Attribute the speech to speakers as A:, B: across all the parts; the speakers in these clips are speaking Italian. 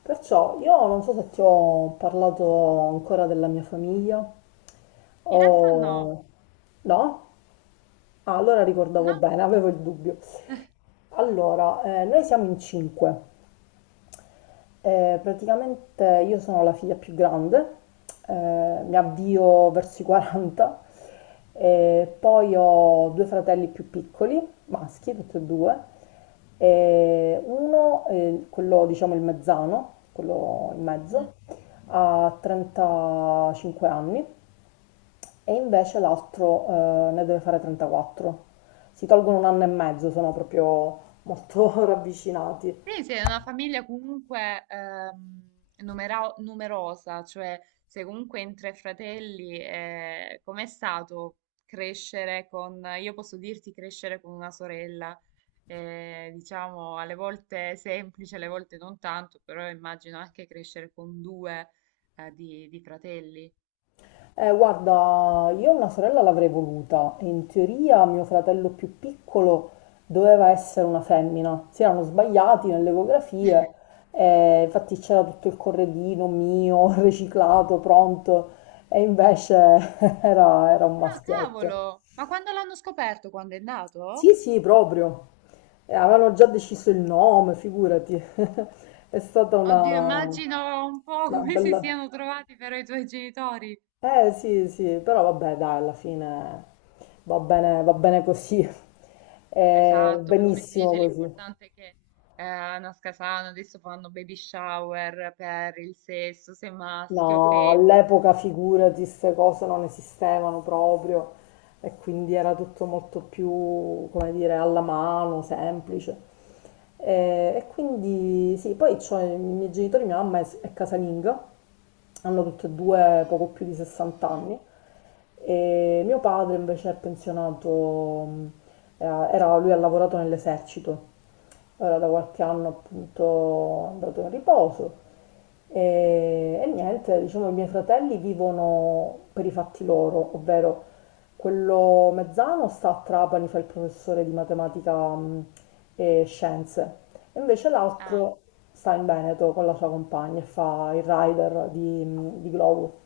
A: Perciò io non so se ti ho parlato ancora della mia famiglia
B: In realtà no,
A: o no? Ah, allora ricordavo
B: no.
A: bene, avevo il dubbio. Allora, noi siamo in cinque. Praticamente io sono la figlia più grande, mi avvio verso i 40, e poi ho due fratelli più piccoli, maschi, tutti e due, e uno, quello diciamo il mezzano, quello in
B: Mm.
A: mezzo, ha 35 anni e invece l'altro ne deve fare 34. Si tolgono un anno e mezzo, sono proprio molto ravvicinati.
B: Quindi sei una famiglia comunque numerosa, cioè sei comunque in tre fratelli, com'è stato crescere con, io posso dirti crescere con una sorella, diciamo alle volte semplice, alle volte non tanto, però immagino anche crescere con due di fratelli.
A: Guarda, io una sorella l'avrei voluta. In teoria mio fratello più piccolo doveva essere una femmina. Si erano sbagliati nelle ecografie, infatti c'era tutto il corredino mio, riciclato, pronto, e invece era un
B: Ah,
A: maschietto.
B: cavolo! Ma quando l'hanno scoperto? Quando è
A: Sì,
B: nato?
A: sì, proprio. Avevano già deciso il nome, figurati. È stata
B: Oddio,
A: una
B: immagino un po'
A: una
B: come si
A: bella...
B: siano trovati però i tuoi genitori.
A: Eh sì, sì, però vabbè, dai, alla fine va bene così, è
B: Esatto, poi come si
A: benissimo
B: dice,
A: così.
B: l'importante è che eh, nasca sano, adesso fanno baby shower per il sesso, se maschio o
A: No,
B: femmina.
A: all'epoca figurati, queste cose non esistevano proprio e quindi era tutto molto più, come dire, alla mano, semplice. E quindi sì, poi c'ho i miei genitori, mia mamma è casalinga, hanno tutte e due poco più di 60 anni e mio padre invece è pensionato. mh, Lui ha lavorato nell'esercito. Ora da qualche anno appunto è andato in riposo e niente, diciamo i miei fratelli vivono per i fatti loro, ovvero quello mezzano sta a Trapani, fa il professore di matematica e scienze, e invece
B: Ah,
A: l'altro sta in Veneto con la sua compagna e fa il rider di globo.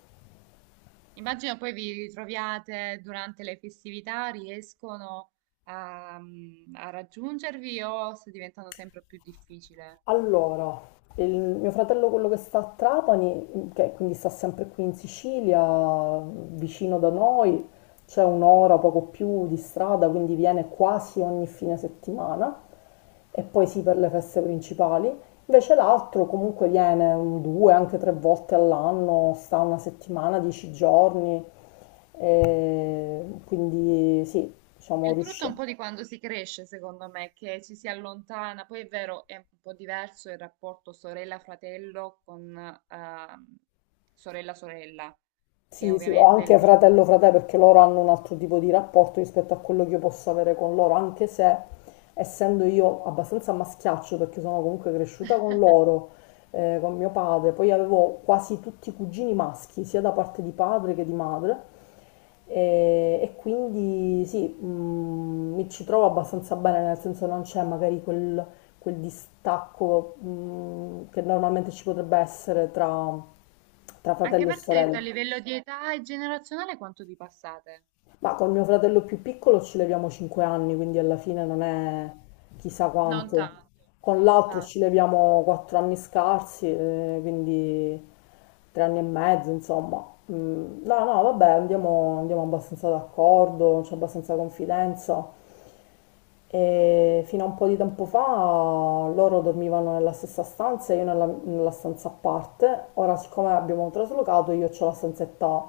B: immagino poi vi ritroviate durante le festività, riescono a raggiungervi o sta diventando sempre più difficile?
A: Allora, il mio fratello, quello che sta a Trapani, che quindi sta sempre qui in Sicilia, vicino da noi, c'è un'ora, poco più di strada, quindi viene quasi ogni fine settimana e poi sì per le feste principali. Invece l'altro comunque viene un, due, anche tre volte all'anno, sta una settimana, dieci giorni, e quindi sì,
B: È
A: diciamo
B: il brutto è un
A: riuscì.
B: po' di quando si cresce, secondo me, che ci si allontana. Poi è vero, è un po' diverso il rapporto sorella-fratello con ehm, sorella-sorella, che
A: Sì, sì, o
B: ovviamente è il
A: anche
B: mio...
A: fratello perché loro hanno un altro tipo di rapporto rispetto a quello che io posso avere con loro, anche se essendo io abbastanza a maschiaccio perché sono comunque cresciuta con loro, con mio padre, poi avevo quasi tutti i cugini maschi, sia da parte di padre che di madre, e quindi sì, mm, mi ci trovo abbastanza bene, nel senso non c'è magari quel distacco, mm, che normalmente ci potrebbe essere tra tra
B: Anche
A: fratello e
B: perché, detto
A: sorella.
B: a livello di età e generazionale, quanto vi passate?
A: Ma con mio fratello più piccolo ci leviamo 5 anni, quindi alla fine non è chissà
B: Non
A: quanto.
B: tanto, sì,
A: Con l'altro ci
B: infatti.
A: leviamo 4 anni scarsi, quindi 3 anni e mezzo, insomma. Mm, no, no, vabbè, andiamo abbastanza d'accordo, c'è abbastanza confidenza. E fino a un po' di tempo fa loro dormivano nella stessa stanza e io nella stanza a parte. Ora, siccome abbiamo traslocato, io ho la stanzetta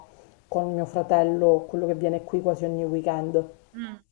A: con mio fratello, quello che viene qui quasi ogni weekend.
B: Mm.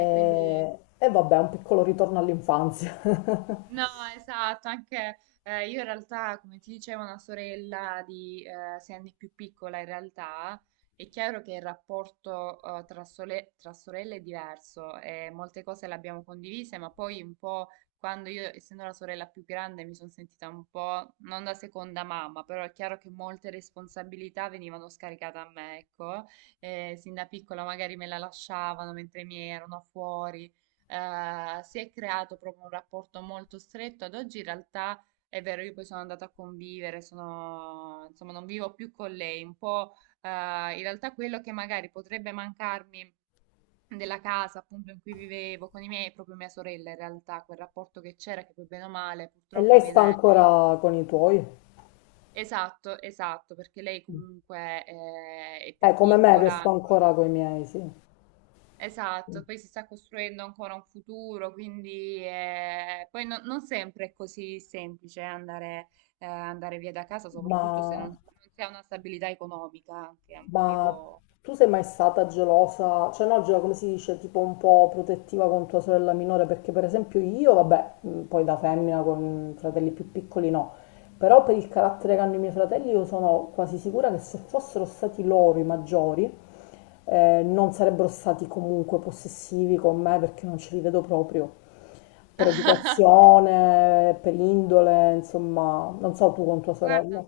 B: E quindi...
A: e vabbè, un piccolo ritorno all'infanzia.
B: No, esatto, anche io in realtà, come ti dicevo, una sorella di 6 anni più piccola in realtà, è chiaro che il rapporto tra sorelle è diverso e molte cose le abbiamo condivise, ma poi un po' quando io, essendo la sorella più grande, mi sono sentita un po' non da seconda mamma, però è chiaro che molte responsabilità venivano scaricate a me, ecco. Sin da piccola magari me la lasciavano mentre mi erano fuori, si è creato proprio un rapporto molto stretto. Ad oggi in realtà è vero, io poi sono andata a convivere, sono, insomma, non vivo più con lei, un po' eh, in realtà quello che magari potrebbe mancarmi della casa appunto in cui vivevo con i miei, è proprio mia sorella in realtà, quel rapporto che c'era, che poi bene o male
A: E lei
B: purtroppo
A: sta
B: viene...
A: ancora con i tuoi?
B: Esatto, esatto, perché lei comunque è più
A: Come me che
B: piccola
A: sto
B: ancora.
A: ancora con i miei, sì.
B: Esatto, poi si sta costruendo ancora un futuro, quindi poi non sempre è così semplice andare, andare via da casa,
A: Ma
B: soprattutto se non si ha una stabilità economica, che è un
A: Ma
B: motivo...
A: tu sei mai stata gelosa, cioè no, gelosa come si dice, tipo un po' protettiva con tua sorella minore? Perché per esempio io, vabbè, poi da femmina con fratelli più piccoli no, però per il carattere che hanno i miei fratelli io sono quasi sicura che se fossero stati loro i maggiori, non sarebbero stati comunque possessivi con me perché non ce li vedo proprio. Per educazione, per indole, insomma, non so tu con tua sorella.
B: Guarda,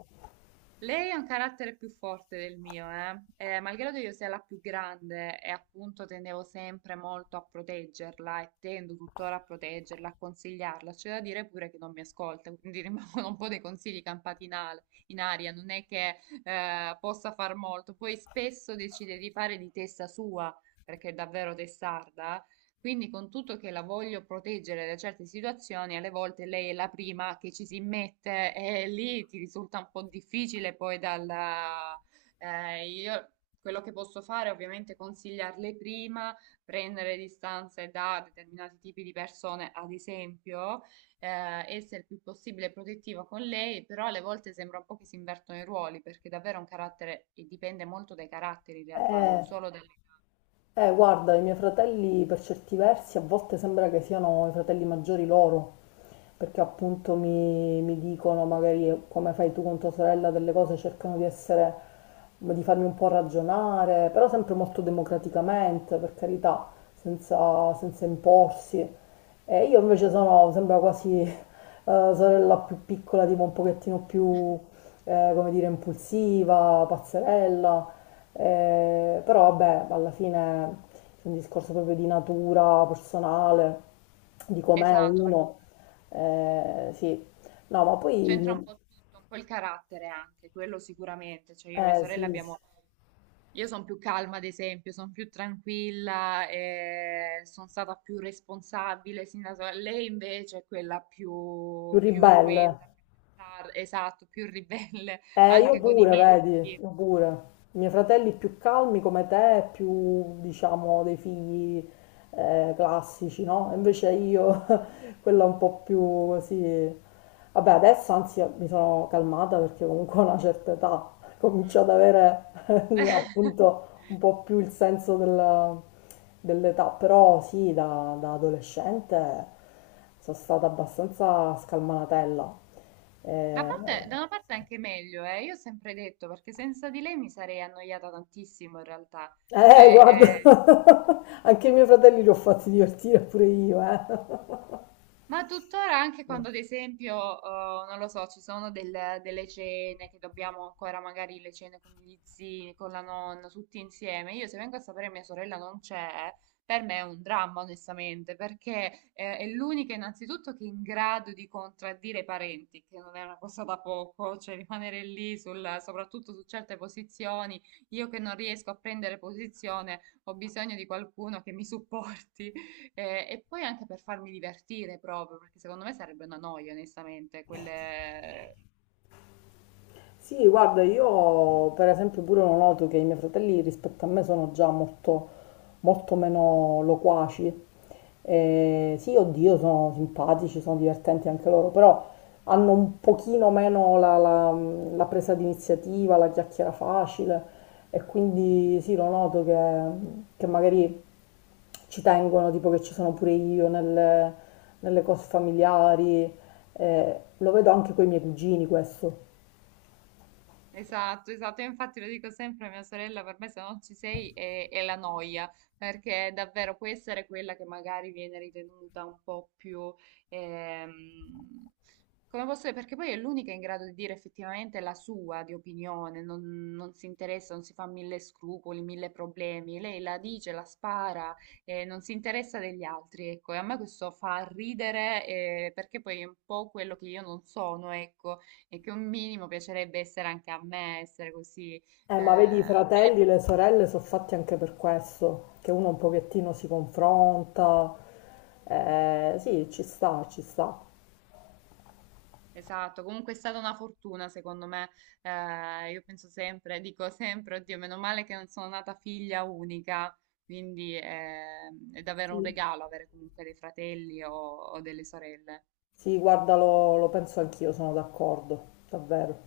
B: lei ha un carattere più forte del mio, eh? Malgrado io sia la più grande e appunto tendevo sempre molto a proteggerla e tendo tuttora a proteggerla, a consigliarla, c'è da dire pure che non mi ascolta, quindi rimangono un po' dei consigli campati in aria, non è che possa far molto, poi spesso decide di fare di testa sua, perché è davvero testarda, quindi con tutto che la voglio proteggere da certe situazioni, alle volte lei è la prima che ci si mette e lì ti risulta un po' difficile poi dalla... Io quello che posso fare è ovviamente consigliarle prima, prendere distanze da determinati tipi di persone, ad esempio, essere il più possibile protettiva con lei, però alle volte sembra un po' che si invertono i ruoli, perché davvero un carattere e dipende molto dai caratteri in realtà, non
A: Eh.
B: solo dalle...
A: Guarda, i miei fratelli per certi versi a volte sembra che siano i fratelli maggiori loro, perché appunto mi dicono magari come fai tu con tua sorella delle cose, cercano di essere, di farmi un po' ragionare, però sempre molto democraticamente, per carità, senza imporsi. E io invece sono, sembra quasi sorella più piccola, tipo un pochettino più come dire, impulsiva, pazzerella, però vabbè, alla fine è un discorso proprio di natura personale, di com'è
B: Esatto, perché
A: uno, sì. No, ma
B: c'entra un
A: poi,
B: po' tutto, un po' il carattere anche, quello sicuramente. Cioè io e mia
A: sì,
B: sorella
A: sì,
B: abbiamo... Io sono più calma, ad esempio, sono più tranquilla, e sono stata più responsabile sin da sola. Lei invece è quella
A: più
B: più, più
A: ribelle.
B: irruenta, più esatto, più ribelle,
A: Io
B: anche con i
A: pure,
B: miei,
A: vedi,
B: per dire.
A: io pure. I miei fratelli più calmi come te, più, diciamo, dei figli classici, no? Invece io, quella un po' più così... Vabbè, adesso anzi mi sono calmata perché comunque ho una certa età, comincio
B: Mm.
A: ad avere appunto un po' più il senso dell'età, però sì, da adolescente sono stata abbastanza scalmanatella.
B: Da
A: Eh,
B: da una parte è anche meglio, eh. Io ho sempre detto, perché senza di lei mi sarei annoiata tantissimo in realtà.
A: Guarda,
B: Cioè, eh,
A: anche i miei fratelli li ho fatti divertire pure io, eh.
B: ma tuttora anche quando, ad esempio, non lo so, ci sono delle cene che dobbiamo ancora magari le cene con gli zii, con la nonna, tutti insieme. Io se vengo a sapere mia sorella non c'è, per me è un dramma, onestamente, perché è l'unica innanzitutto che è in grado di contraddire i parenti, che non è una cosa da poco, cioè rimanere lì soprattutto su certe posizioni. Io che non riesco a prendere posizione, ho bisogno di qualcuno che mi supporti. E poi anche per farmi divertire proprio, perché secondo me sarebbe una noia, onestamente, quelle...
A: Sì, guarda, io per esempio pure lo noto che i miei fratelli rispetto a me sono già molto, molto meno loquaci. Sì, oddio, sono simpatici, sono divertenti anche loro, però hanno un pochino meno la presa d'iniziativa, la chiacchiera facile e quindi sì, lo noto che magari ci tengono, tipo che ci sono pure io nelle cose familiari. Eh, lo vedo anche con i miei cugini questo.
B: Esatto, esatto, io infatti lo dico sempre a mia sorella, per me se non ci sei è la noia, perché davvero può essere quella che magari viene ritenuta un po' più, ehm, come posso dire, perché poi è l'unica in grado di dire effettivamente la sua di opinione, non si interessa, non si fa mille scrupoli, mille problemi, lei la dice, la spara, non si interessa degli altri, ecco, e a me questo fa ridere, perché poi è un po' quello che io non sono, ecco, e che un minimo piacerebbe essere anche a me, essere così.
A: Ma vedi, i
B: Eh, bene.
A: fratelli e le sorelle sono fatti anche per questo, che uno un pochettino si confronta. Sì, ci sta, ci sta.
B: Esatto, comunque è stata una fortuna secondo me. Io penso sempre, dico sempre, oddio, meno male che non sono nata figlia unica, quindi è davvero un
A: Sì,
B: regalo avere comunque dei fratelli o delle sorelle.
A: sì, guarda, lo penso anch'io, sono d'accordo, davvero.